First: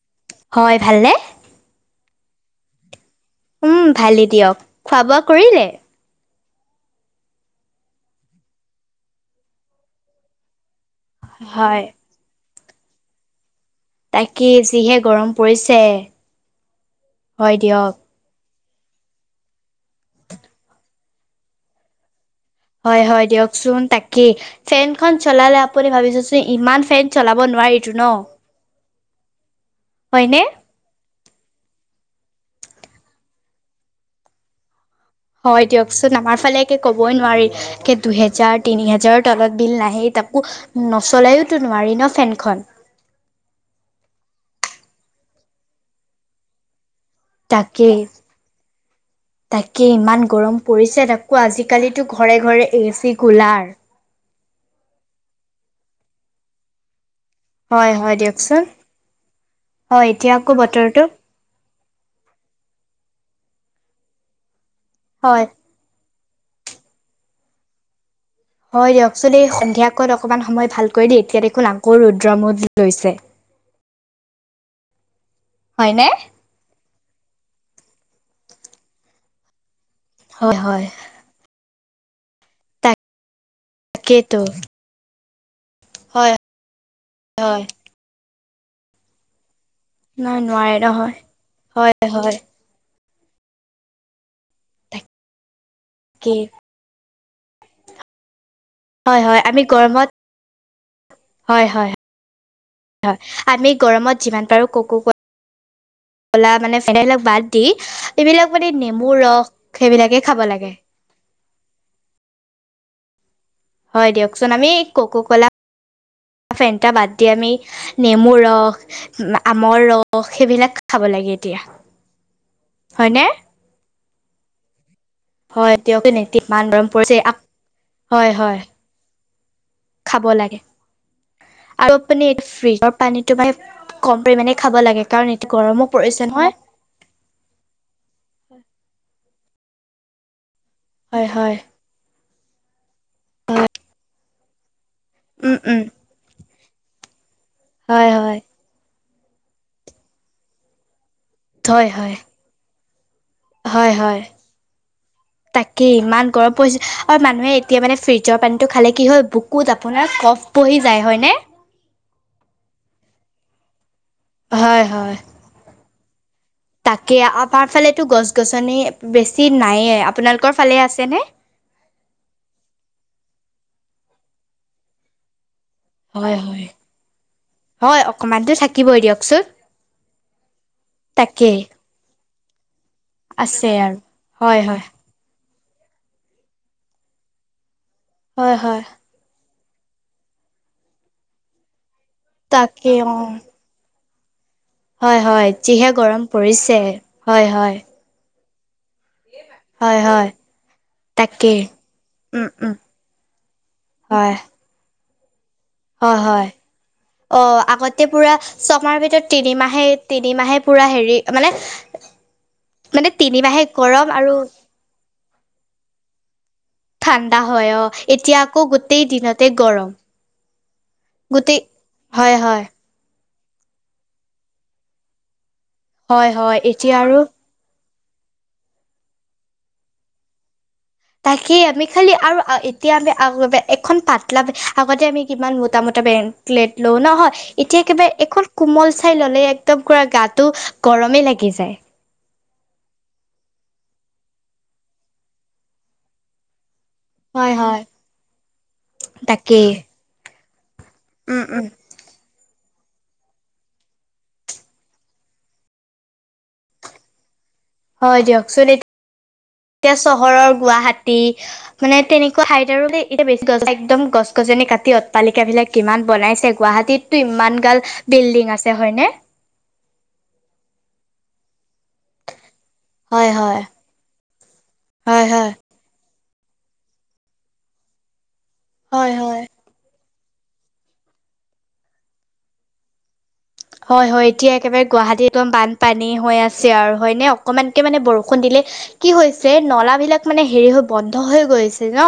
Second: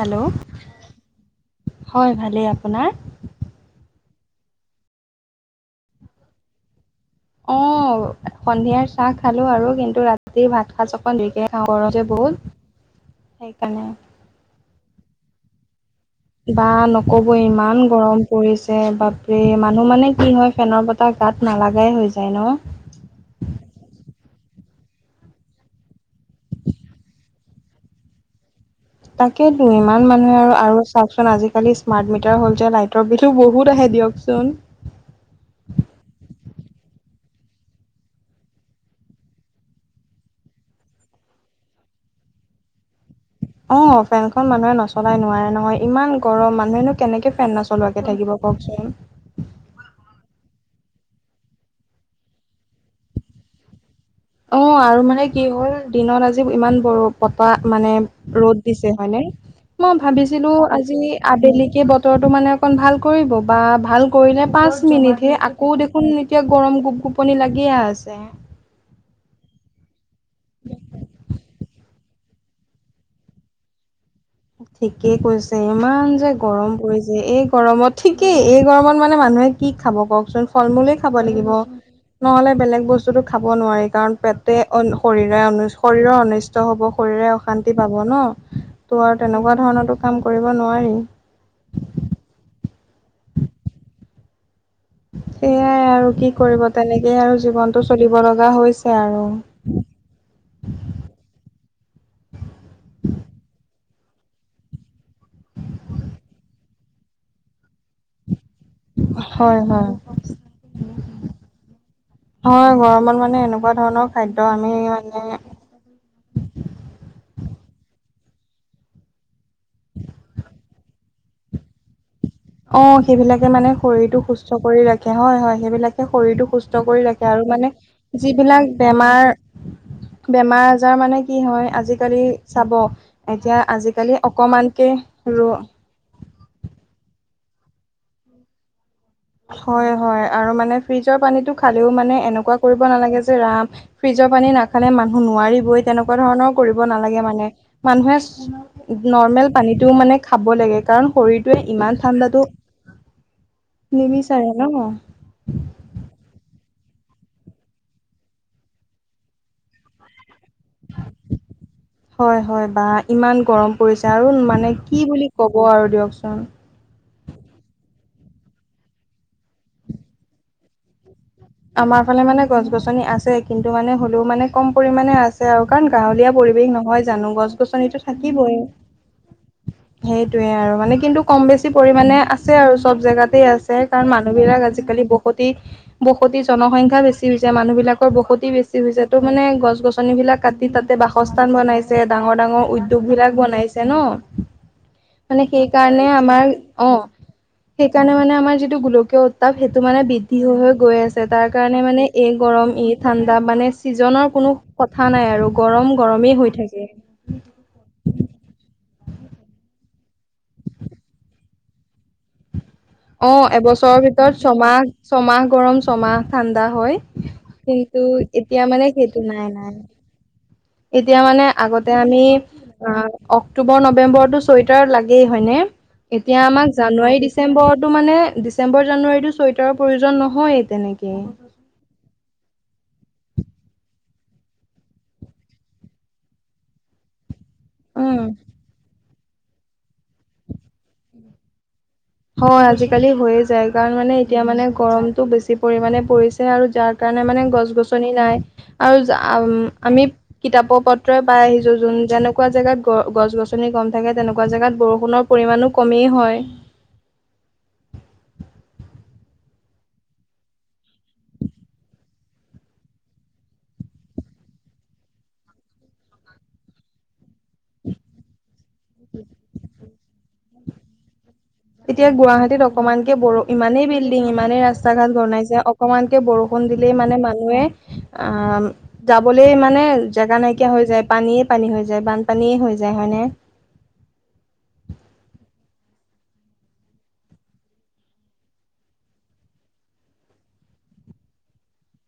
Hello. হয় ভালনে? হয় ভালেই, আপোনাৰ। উম ভালেই দিয়ক, খোৱা বোৱা কৰিলে। অহ, সন্ধিয়াৰ চাহ খালোঁ আৰু কিন্তু ৰাতিৰ ভাত ভাত অকণ দেৰিকৈহে খাঁও, হয়। গৰম যে বহুত সেইকাৰণে। তাকে যিহে গৰম পৰিছে। বাহ নক'বই হয় ইমান দিয়ক। গৰম পৰিছে বাপৰে, মানুহ মানে কি হয় ফেনৰ বতাহ গাত নালাগাই হৈ যায় ন। হয়, হয় দিয়কচোন তাকেই। ফেনখন চলালে আপুনি ভাবিনচোন, ইমান ফেন চলাব নোৱাৰিটো ন। তাকেইটো ইমান মানুহে হয়নে? আৰু, আৰু চাওকচোন আজিকালি স্মাৰ্ট মিটাৰ হ'ল যে লাইটৰ বিলো বহুত আহে দিয়কচোন। হয় দিয়কচোন, আমাৰ ফালে একে ক'বই নোৱাৰি একে দুহেজাৰ তিনি হেজাৰৰ তলত বিল নাহেই তাকো নচলাওটো নোৱাৰি ন ফেনখন। অ', ফেনখন মানুহে নচলাই নোৱাৰে নহয়, ইমান গৰম মানুহেনো কেনেকে ফেন তাকেই নচলুৱাকে থাকিব কওকচোন। তাকে ইমান গৰম পৰিছে, তাকো আজিকালি ঘৰে, ঘৰে এচি, কুলাৰ। অ', আৰু মানে কি হ'ল দিনত আজি ইমান বৰফ বতাহ মানে হয় হয় ৰ'দ দিয়কচোন। দিছে হয়নে, মই হয় এতিয়া আকৌ ভাবিছিলোঁ বতৰটো আজি আবেলিকে বতৰটো মানে অকন ভাল কৰিব বা ভাল কৰিলে, পাঁচ মিনিট হে হয় আকৌ দেখো খোন এতিয়া গৰম গোপ-গোপনি লাগিয়ে আছে। হয় দিয়কচোন, এই সন্ধিয়াকণ অকণমান সময় ভাল কৰি দেই, এতিয়া দেখোন আকৌ ৰুদ্ৰমূদ লৈছে। ঠিকেই কৈছে, হয়নে? ইমান যে গৰম পৰিছে, এই গৰমত ঠিকেই এই গৰমত মানে মানুহে কি খাব কওকচোন, হয় হয় ফল-মূলে খাব লাগিব, নহ'লে বেলেগ বস্তুটো খাব নোৱাৰি কাৰণ তাকেইতো পেটে অন্য শৰীৰে শৰীৰৰ হয় অনিষ্ট হ'ব, শৰীৰে হয় অশান্তি পাব ন, তো আৰু তেনেকুৱা ধৰণৰটো কাম নাই কৰিব নোৱাৰে নোৱাৰি নহয় হয়, হয়। সেইয়াই আৰু কি তাকেই কৰিব তেনেকেই আৰু জীৱনটো চলিব লগা হৈছে। আৰু হয়, হয় আমি গৰমত হয়, হয়, হয়। আমি গৰমত যিমান পাৰো ক'ক' ক কলা মানে [unintelligible] বিলাক বাদ দি, এইবিলাক মানে নেমুৰ ৰস হয় হয় সেইবিলাকে খাব লাগে। হয় গৰমত মানে এনেকুৱা ধৰণৰ হয় খাদ্য দিয়কচোন আমি কক' কলা মানে ফেণ্টা বাদ্ দি আমি নেমুৰস আমৰ ৰস সেইবিলাক খাব লাগে এতিয়া অ হয়নে? সেইবিলাকে মানে শৰীৰটো সুস্থ কৰি ৰাখ হয় হয় সেইবিলাকে দিয়ক এতিয়া শৰীৰটো ইমান সুস্থ গৰম কৰি পৰিছে ৰাখে আৰু মানে হয় হয় যিবিলাক বেমাৰ খাব [inaudible] লাগে বেমাৰ আজাৰ মানে কি হয় আৰু আজিকালি আপুনি এইটো চাব ফ্ৰিজৰ পানীটো মানে এতিয়া আজিকালি কম পৰিমাণে খাব অকমানকে লাগে কাৰণ ৰ এইটো গৰমো পৰিছে নহয় হয় হয় আৰু মানে ফ্ৰিজৰ হয় পানীটো হয় খালেও মানে এনেকুৱা কৰিব নালাগে যে ৰাম ফ্ৰি জৰ পানী নাখালে মানুহ উম উম নোৱাৰিবই তেনেকুৱা ধৰণৰ কৰিব নালাগে মানে। হয় মানুহে হয় নৰ্মেল পানীতটোও মানে খাব লাগে কাৰণ শৰীৰটোৱে হয় ইমান হয় ঠাণ্ডাটো হয় হয়। ন তাকে ইমান গৰম পৰিছে আৰু মানুহে এতিয়া মানে ফ্ৰিজৰ পানীটো খালে কি হয় বুকুত আপোনাৰ কফ বহি যায় হয়নে হয় হয় বা ইমান গৰম পৰিছে আৰু মানে হয় কি হয় বুলি ক'ব আৰু দিয়কচোন। তাকে আমাৰ ফালেতো গছ-গছনি বেছি নায়েই। আপোনালোকৰ ফালে আছেনে? আমাৰ ফালে মানে গছ-গছনি আছে কিন্তু মানে হ'লেও মানে কম পৰিমাণে আছ ছে আৰু কাৰণ গাঁৱলীয়া হয় হয় পৰিৱেশ নহয় জানো, হয় গছ-গছনিতো অকমানতো থাকিবই। দিয়কচোন সেইটোয়ে আৰু মানে কিন্তু কম তাকেই বেছি পৰিমণে আছে আৰু চব জেগাতে আছে, আৰু কাৰণ মানুহ হয় বিলাক হয় আজিকালি বহুত সতি, বসতি জনসংখ্যা, বেছি হৈছে মানুহ বিলাকৰ বসতি হয় বেছি হয় হৈছে ত' মানে গছ-গছনি বিলাক কাটি তাতে বাসস্থান বনাই ছে ডাঙৰ ডাঙৰ তাকে উদ্যোগ অ বিলাক বনাইছে ন হয় মানে হয় যিহে সেইকাৰণে গৰম আমাৰ পৰিছে অ হয় হয় সেইকাৰণে মানে আমাৰ যিটো গোলকীয় উত্তাপ, সেইটো হয় মানে হয় বৃদ্ধি হৈ হৈ গৈ আছ তাৰ তাকেই কাৰণে মানে এই উম গৰম, উম এই ঠাণ্ডা মানে ছিজনৰ হয় কোনো কথা নাই আৰু গৰম হয় গৰমেই হয় হৈ থাকে। অ আগতে পুৰা ছমাহৰ ভিতৰত তিনিমাহে তিনিমাহেই পুৰা হেৰি মানে [inaudible] মানে অ তিনিমাহে এবছৰৰ গৰম আৰু ভিতৰত ছমাহ, ছমাহ গৰম ছমাহ ঠাণ্ডা হয় ঠাণ্ডা হয় অ ত' আকৌ এতিয়া মানে গোটেই সেইটো দিনতে নাই নাই। গৰম এতিয়া মানে গোটেই আগতে আমি হয় অ হয় অক্টোবৰ নবেম্বৰটো ছুৱেটাৰ লাগেই হয় নে হয় এতিয়া হয় আমাক এতিয়া জানুৱাৰী, আৰু ডি ডিচেম্বৰৰতো মানে ডিচম্বৰ, জানুৱাৰীতো চুৱেটাৰৰ প্ৰয়োজন নহয়েই তেনেকে কি আমি খালি আৰু এতিয়া আমি আগতে এখন পাতলা, আগতে আমি কিমান মোটামুটা বে তেল লওঁ নহয় এতিয়া একেবাৰে উম। এখন কোমল চাই ল'লে একদমপুৰা গাটো গৰমেই লাগি যায়। হয় আজিকালি হৈয়ে যায়, কাৰণ মানে এতিয়া মানে গৰমটো বেছি পৰিমণে পৰিছে আৰু যাৰ কাৰণে মানে হয় হয়। গছ-গছনি নাই আৰু যা আম তাকেই। আমি কিতাপ উপত পত্ৰই পাই উম উম। আহিছোঁ যোন যেনক কুৱা জেগাত গ গছ গছনি কম থাকে, তেনেকুৱা জেগাত বৰষুণৰ পৰিমাণো কমেই হয়। হয় দিয়কচোন এতিয়া চহৰৰ গুৱাহাটী মানে তেনেকুৱা হাইতৰলে এতিয়া একদম গছ-গছনি কাটি অট্টালিকা বিলাক কিমান বনাইছে। গুৱাহাটীতটো ইমান গাল বিল্ডিং আছে হয়নে [inaudible] এতিয়া গুৱাহাটীত অকমানকে হয় ব'ৰ হয় ইমানেই বিল্ডিং, ইমানেই ৰাস্তা ঘাট হয় হয় বনাইছে অ অকণমানকে বৰষুণ দিলেই মানে মানুহে আহ হয় হয়। যাবলে মানে- যেগা নাইকিয়া হৈ যায় পানীয়ে পানী হৈ যায় বানপানীয়ে হৈ যায় হয়নে। হয় হয় এতিয়া একেবাৰে গুৱাহাটীত একদমান বানপানী হৈ আছে আৰু হয়নে অকমানকৈ মানে বৰষুণ দিলে- কি হৈছে নলা বিলাক মানে হেৰি হৈ বন্ধ হৈ গৈছে ন।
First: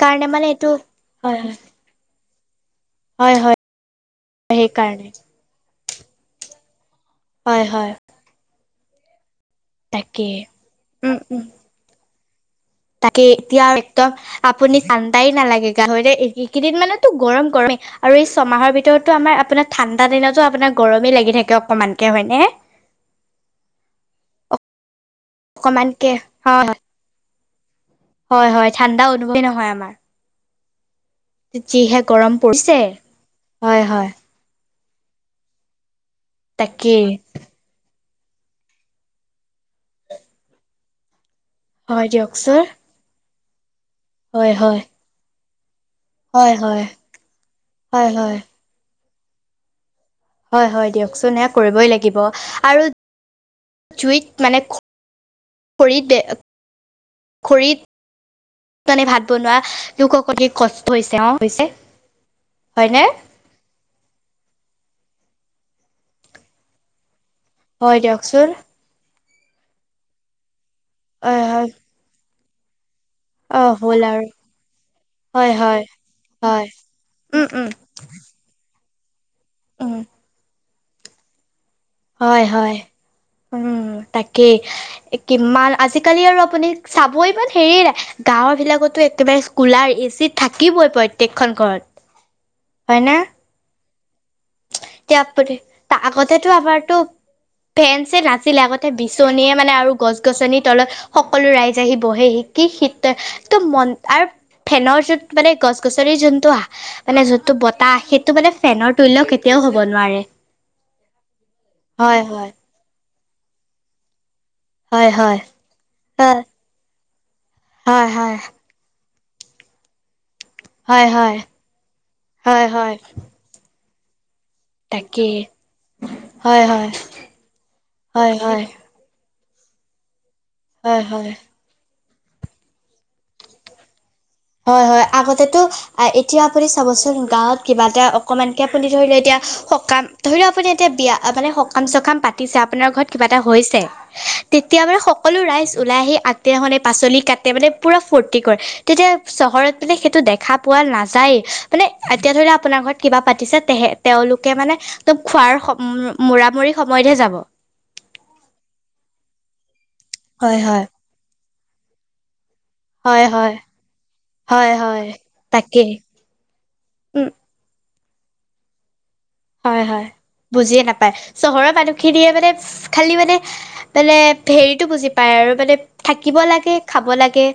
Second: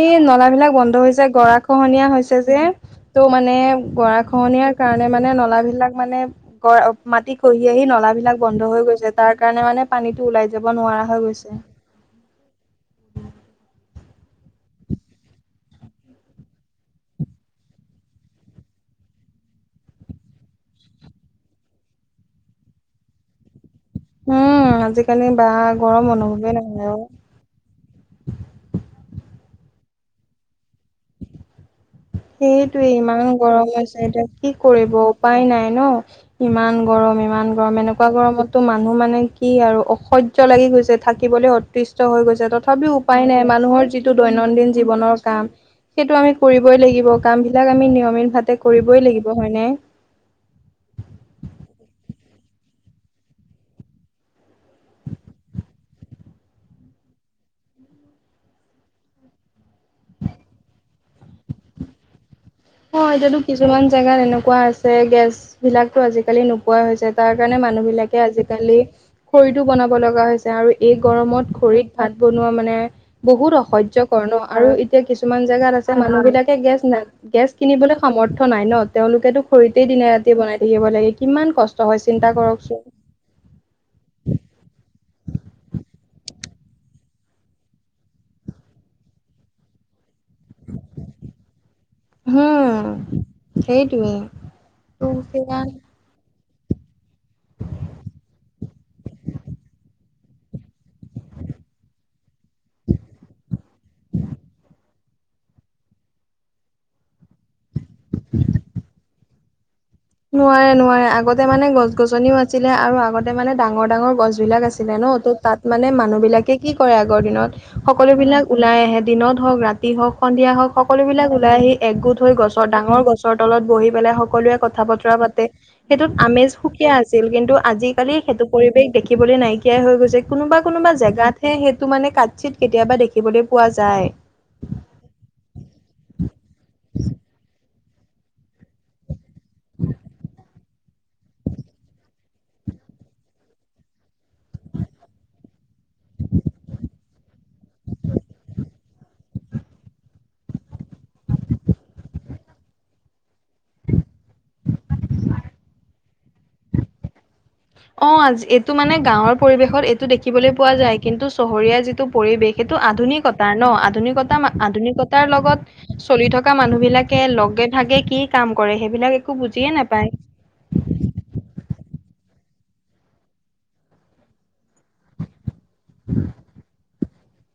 এই মানে এইটো নলাবিলাক বন্ধ হৈছে হয় হয় গৰা- খহনীয়া হৈছে যে ত' হয় মানে হয় গৰা খহনীয়াৰ সেইকাৰণে কাৰণে মানে নলা বিলাক মানে- মাটি হয় খহি আহি হয় নলা বিলাক বন্ধ হৈ গৈছে- তাৰ কাৰণে মানে তাকে পানীটো ওলাই যাব নোৱাৰা উম হৈ উম গৈছে। তাকে এতিয়া একদম আপুনি ঠাণ্ডাই নালাগে গা ধৰিল এই এইকেইদিন মানো গৰম গৰমেই- আৰু এই ছমাহৰ ভিতৰতটো আমাৰ আপোনাৰ ঠাণ্ডা দিনতো আপোনাৰ গৰমেই লাগি থাকে অকনমানকে হয়নে। উম আজিকালি বা অকমানকে গৰম অনুভৱেই হয় হয় নহয় আৰু। হয় হয় ঠাণ্ডা অনুভৱেই নহয় আমাৰ। [inaudible] যিহে গৰম। পৰিছে সেইটোৱে ইমান গৰম হয় হৈছে হয় এতিয়া- কি কৰিব উপায় নাই ন ইমান তাকেই গৰম ইমান গৰম এনেকুৱা গৰমত- ত' মানুহ মানে কি আৰু অসহ্য লাগি গৈছে থাকিবলৈ হয় অতিষ্ট হৈ গৈছে দিয়কচোন তথাপিও- উপায় নাই মানুহৰ যিটো হয় দৈনন্দিন হয় জীৱনৰ কাম, সেইটো আমি হয় কৰিবই হয় লাগি ব কাম বিলাক আমি হয় নিয়মিত হয় ভাৱে কৰিবই লাগিব হয়নে। হয় হয় দিয়কচোন সেয়া কৰিবই লাগিব আৰু, জুইত মানে- খৰিতে, খৰিত- মানে ভাত বনোৱা লোক সকলৰ কষ্ট হৈছে অ', হৈছে। হয়নে অ', এতিয়াতো কিছুমান জেগাত এনেকুৱা আছে গেছ বিলাকো আজিকালি নোপোৱা হৈছে। তাৰ কাৰণে মানুহ হয় বিলাকে দিয়কচোন আজিকালি, খৰিতটো বনাব লগা হৈছে আৰু- এই হয় গৰমত হয় খৰিত ভাত বনোৱা মানে- বহুত অ হ'ল অসহ্যকৰ ন আৰু এতিয়া কিছুমান হয় জেগাত হয় আছে মানুহ বিলাকে হয় গেছ নাই- উম গেছ উম কিনিবলৈ সামৰ্থ নাই ন তেওঁলোকেতো খৰিতেই উম দিনে ৰাতিয় বনাই থাকিব লাগে কিমান কষ্ট। চিন্তা হয় হয়, কৰকচোন উম, তাকেই। কিমান আজিকালি আৰু আপুনি চাব ইমান হেৰি নাই গাঁৱৰ বিলাকতো একেবাৰে- কুলাৰ এ চি থাকিবই প্ৰত্যেকখন ঘৰত, হম হয় ন'! সেইটোৱে। এতিয়া ত' আপুনি সেইয়া আগতেতো আমাৰতো- ফেন চেন নাছিলে আগতে বিচনীয়ে মানে আৰু- গছ গছনিৰ তলত সকলো ৰাইজ আহি বহে শিকি শ ত মন আৰু- ফেনৰ যোনত মানে গছ গছনি যোনতটো আহ মানে যোনটো বতাহ সেইটো মানে ফেনৰ- তুল্য কেতিয়াও হ'ব নোৱাৰে। নোৱাৰে নোৱাৰে আগতে মানে গছ হয় গছনিও হয় আছিলে আৰু আগতে মানে ডাঙৰ ডাঙৰ গছ বিলাক আছিলে। ন হয় ত হয় তাত মানে মানুহ হয় বিলাকে কি কৰে আগৰ দিনত সকলো হয় বিলাক- ওলাই আহে দিনত হওক ৰাতি হওক সন্ধিয়া হওক হয় সকলোবিলাক হয় ওলাই আহি একগোট হৈ গছৰ হয় হয় ডাঙৰ গছৰ- তলত বহি পেলাই সকলোৱে ক কথা বতৰা তাকেই পাতে সেইটোত আমেজ হয় হয় সুকীয়া আছিল কিন্তু আজিকালি হয় সেইটো হয় পৰিৱেশ দেখিবলৈ নাই- কিয়াই হৈ গৈছে কোনোবা কোনোবা হয় হয় জেগাতহে সেইটো মানে কাট চিত কেতিয়াবা দেখিবলৈ পোৱা যায়। হয় হয় আগতেটো এতিয়া আপুনি চাবচোন গাঁৱত কিবা এটা অকণমানকে আপুনি ধৰি লও এতিয়া- সকাম ধৰি লও আপুনি এতিয়া বিয়া মানে সকাম চকাম পাতিছে আপোনাৰ ঘৰত কিবা এটা হৈছে। তেতিয়া বাৰ সকলো ৰাইজ ওলাই আহি আদিনাখনে পাচলি কাটে মানে পুৰা ফুৰ্তি কৰে তেতিয়া- চহৰত মানে সেইটো দেখা পোৱা নাযায়। মানে এতিয়া ধৰি ল আপোনাৰ ঘৰত কিবা পাতিছে তেহে তেওঁলোকে মানে ত খোৱাৰ মুৰা মৰি সময়তহে যাব। অ', আজ এইটো মানে গাঁৱৰ পৰিৱেশত এইটো দেখিবলৈ হয় পোৱা হয় যায়, কিন্তু চহৰীয়া যিটো পৰিৱেশ সেইটো হয় আধুনিকতা হয় ন, আধুনিকতা হয় হয় আধুনিকতাৰ তাকেই লগত চলি থকা মানুহ বিলাকে উম লগে ভাগে কি কাম কৰে সেইবিলাক একো বুজিয়ে হয় হয় নাপায়। বুজিয়ে নাপায়। চহৰৰ মানুহখিনিয়ে মানে খালি মানে মানে হেৰিতটো বুজি পায় আৰু, মানে থাকিব লাগে, খাব লাগে,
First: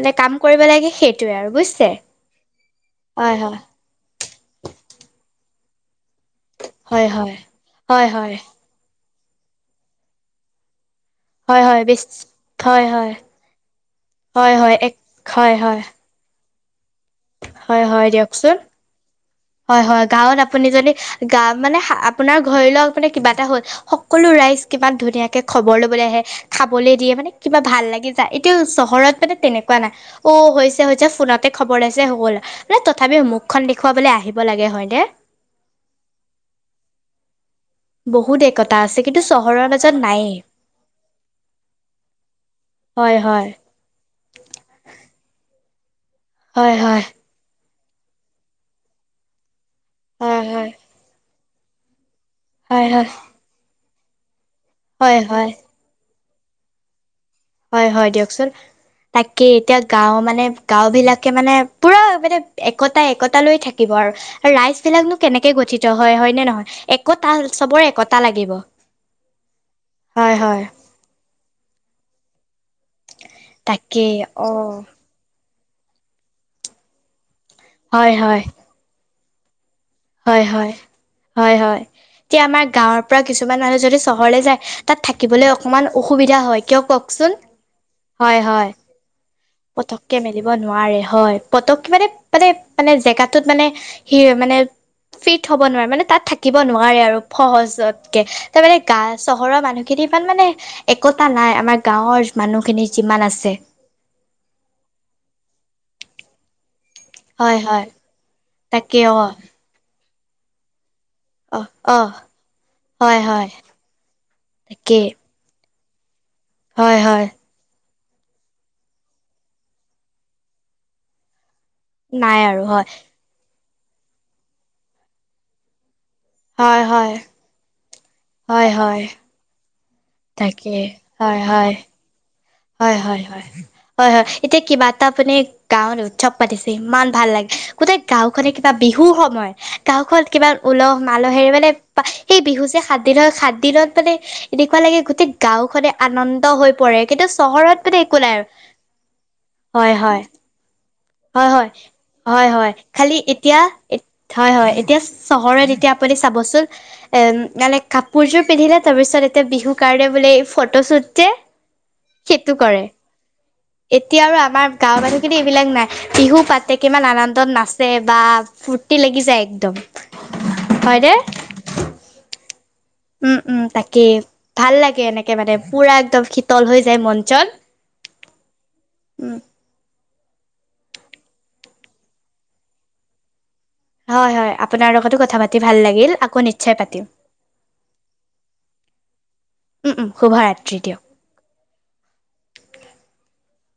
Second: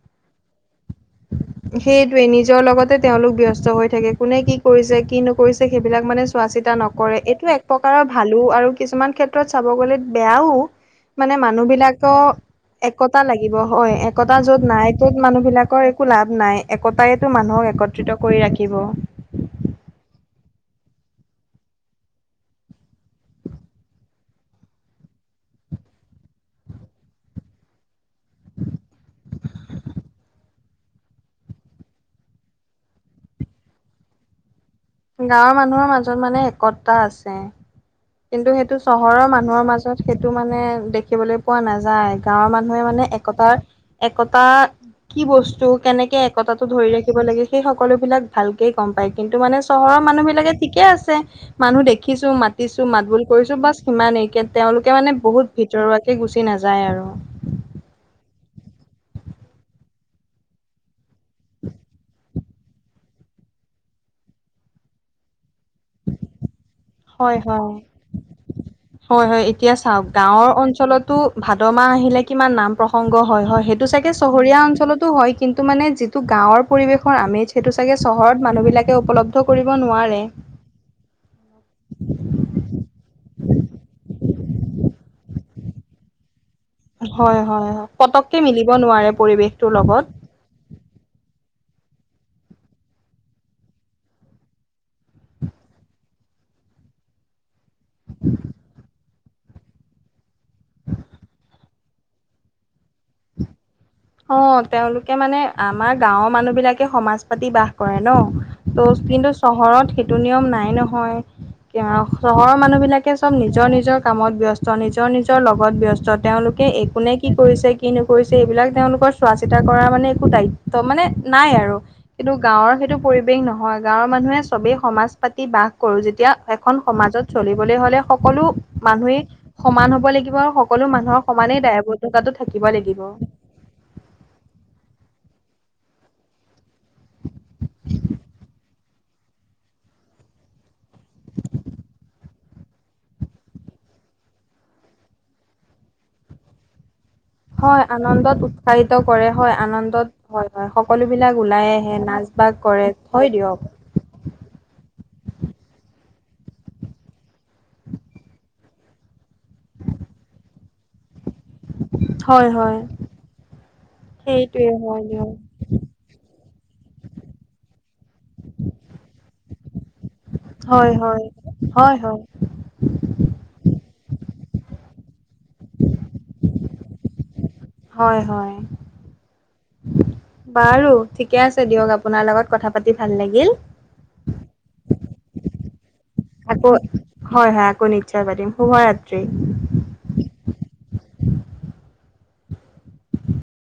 মানে কাম কৰিব লাগে, সেইটোয়ে আৰু। বুজিছে সেইটোৱে নিজৰ লগতে তেওঁলোক হয় হয় ব্যস্ত হৈ থাকে। কোনে কি কৰিছে, কি নকৰিছে, সেইবিলাক মানে চোৱাচিত তা হয় নকৰে। হয় এইটো এক প্ৰকাৰৰ হয় হয় ভালো, আৰু কিছুমান ক্ষেত্ৰত চাব গলে বেয়াও। মানে হয় মানুহ হয় বেছ বিলাকৰ হয় হয় একতা লাগিব। হয়, একতা হয় য'ত হয় নাই এক ত'ত মানুহ হয় হয় বিলাকৰ একো লাভ নাই, একতায়েতো মানুহৰ হয় হয় একত্ৰিত কৰি দিয়কচোন ৰাখিব। হয় হয়। গাঁৱত আপুনি যদি গা মানে আপোনাৰ ধৰি লওক মানে কিবা এটা হ'ল, সকলো ৰাইজ কিমান ধুনীয়াকে খবৰ ল'বলৈ আহে, খাবলৈ দিয়ে, মানে কিবা ভাল লাগি এইটো চহৰত মানে তেনেকুৱা নাই। অ হৈছে হৈছে ফোনতে খবৰ লইছে সকলোৱে। মানে তথাপি মুখখন দেখুৱাবলৈ আহিব লাগে হয় নে? গাঁৱৰ মানুহৰ মাজত মানে একতা আছে। বহুত কিন্তু একতা সেইটো আছে কিন্তু চহৰৰ মানুহৰ মাজত নায়েই সেইটো মানে দেখিবলৈ পোৱা নাযায়। গাঁৱৰ মানুহে মানে এ হয় হয় একতাৰ, একতা কি বস্তু, কেনেকে একতাটো হয় ধৰি হয় ৰাখিব লাগে, সেই সকলো বিলাক ভালকে গম পায়, কিন্তু মানে চহৰৰ মানুহ হয় বিলাকে হয় ঠিকে আছে। মানুহ দেখিছো, মাতিছো, হয় মাত হয় বোল কৰিছো, বাচ সিমানেই। কে তেওঁলোকে হয় মানে হয় বহুত হয় ভ যোৰোৱাকে গুচি নাযায় আৰু। হয় হয় দিয়কচোন। তাকেই, এতিয়া গাঁও মানে গাঁও বিলাকে মানে পুৰা মানে একতাই একতা লৈ থাকিব আৰু। ৰাইজ বিলাকনো কেনেকে গঠিত হয় হয় নে নহয়? এ হয় হয়। হয় হয়। এতিয়া চাওক হয় গাঁৱৰ হয় অঞ্চলত টো ভাদ মাহ আহিলে কিমান নাম প্ৰসংগ হয় হয়, সেইটো তাকে চাগে অ চহৰীয়া অঞ্চলত হয় কিন্তু মানে যিটো গাঁৱৰ পৰিবেশৰ আমেজ সেইটো চাগে হয় চহৰত হয় মানুহ বিলাকে উপলব ত কৰিব নোৱাৰে হয়, হয় হয়। এতিয়া আমাৰ গাঁৱৰ পৰা কিছুমান মানুহ যদি চহৰলৈ যায়, তাত থাকিবলৈ অকমান অসুবিধা হয়। কিয় কওকচোন হয় হয় হয়। পটককে হয় মিলিব নোৱাৰে পৰিৱেশটোৰ লগত। দিব নোৱাৰে হয়। পতককে মানে মানে মানে জেগাটোত মানে সি মানে, ফিট হ'ব নোৱাৰে, মানে তাত থাকিব নোৱাৰে আৰু সহজতকে। তাৰমানে গা চহৰৰ মানুহখিনি ইমান মানে একতা নাই আমাৰ গাঁৱৰ মানুহখিনি যিমান আছে। অ তেওঁলোকে মানে আমাৰ গাঁওৰ মানুহ বিলাকে সমাজ পাতি হয় বাস হয় কৰে ন। তাকে ত' অ কিন্তু চহৰত সেইটো নিয়ম নাই নহয়। অ কি অ আও, চহৰৰ মানুহ বিলাকে হয় চব হয় নিজৰ নিজৰ কামত ব্যস্ত, তাকে নিজৰ নিজৰ ত লগত ব্যস্ত। তেওঁলোকে এ হয় কোনে হয় কি কৰিছে, কি নকৰিছে সেইবিলাক, তেওঁলোকৰ চোৱা চিতা কৰা মানে একো দায়িত্ব মানে নাই আৰু। কিন্তু নাই আৰু গাঁৱৰ হয় সেইটো পৰি ৱেশ নহয়। গাঁৱৰ মানুহে চবেই সমাজ পাতি বাস কৰো, যেতিয়া এখন হয় হয় সমাজত চলিবলৈ হ'লে, সকলো হয় হয় মানুহেই সমান হ'ব লাগিব, আৰু তাকে সকলো মানুহৰ হয় সমানেই হয় দায়বদ্ধতাটো থাকিব ল হয় হয় হয়, হয় হয়, এতিয়া কিবা এটা আপুনি গাঁৱত উৎসৱ পাতিছে, ইমান ভাল লাগে। গোটেই গাওখনে কিবা বিহুৰ সময়। গাঁওখন কিমান উলহ মালহেৰে মানে সেই বিহু যে সাত দিন সাতদিনত মানে এনেকুৱা লাগে গোটেই গাঁও খনে আনন্দ হৈ পৰে। কিন্তু চহৰত হয় মানে একো নাই আনন্দত আৰু উৎসাহিত কৰে হয়। আনন্দত হয়। হয় সকলো বিলাক হয় হয় ওলাই আহে নাচ হয় বাগ হয় কৰে। খালি হয় দিয়ক। এতিয়া হয় হয় এতিয়া চহৰত এতিয়া আপুনি চাবচোন। এ মানে কাপোৰযোৰ পিন্ধিলে তাৰ পিছত এতিয়া বিহু কাৰণে বোলে ফটোশ্বুট যে, হয় সেইটো হয় কৰে। এতিয়া আৰু সেইটোৱে আমাৰ হয় গাঁও দিয়ক মানুহখিনি এইবিলাক নাই। বিহু পাতে কিমান আনন্দত নাচে বা ফূৰ্তি লাগি যায় একদম। হয় হয়নে হয়। হয় হয়। উম উম তাকে। ভাল লাগে এনেকে মানে পুৰা একদম শীতল হৈ যায় মন চন। হয় হয়। উম বাৰু ঠিকে আছে দিয়ক আপোনাৰ লগত কথা পাতি ভাল লাগিল। হয় হয়, আপোনাৰ লগতো কথা পাতি ভাল লাগিল। আকৌ নিশ্চয় পাতিম হয় হয় আকৌ নিশ্চয় পাতিম শুভৰাত্ৰি। উম উম, শুভৰাত্ৰি দিয়ক।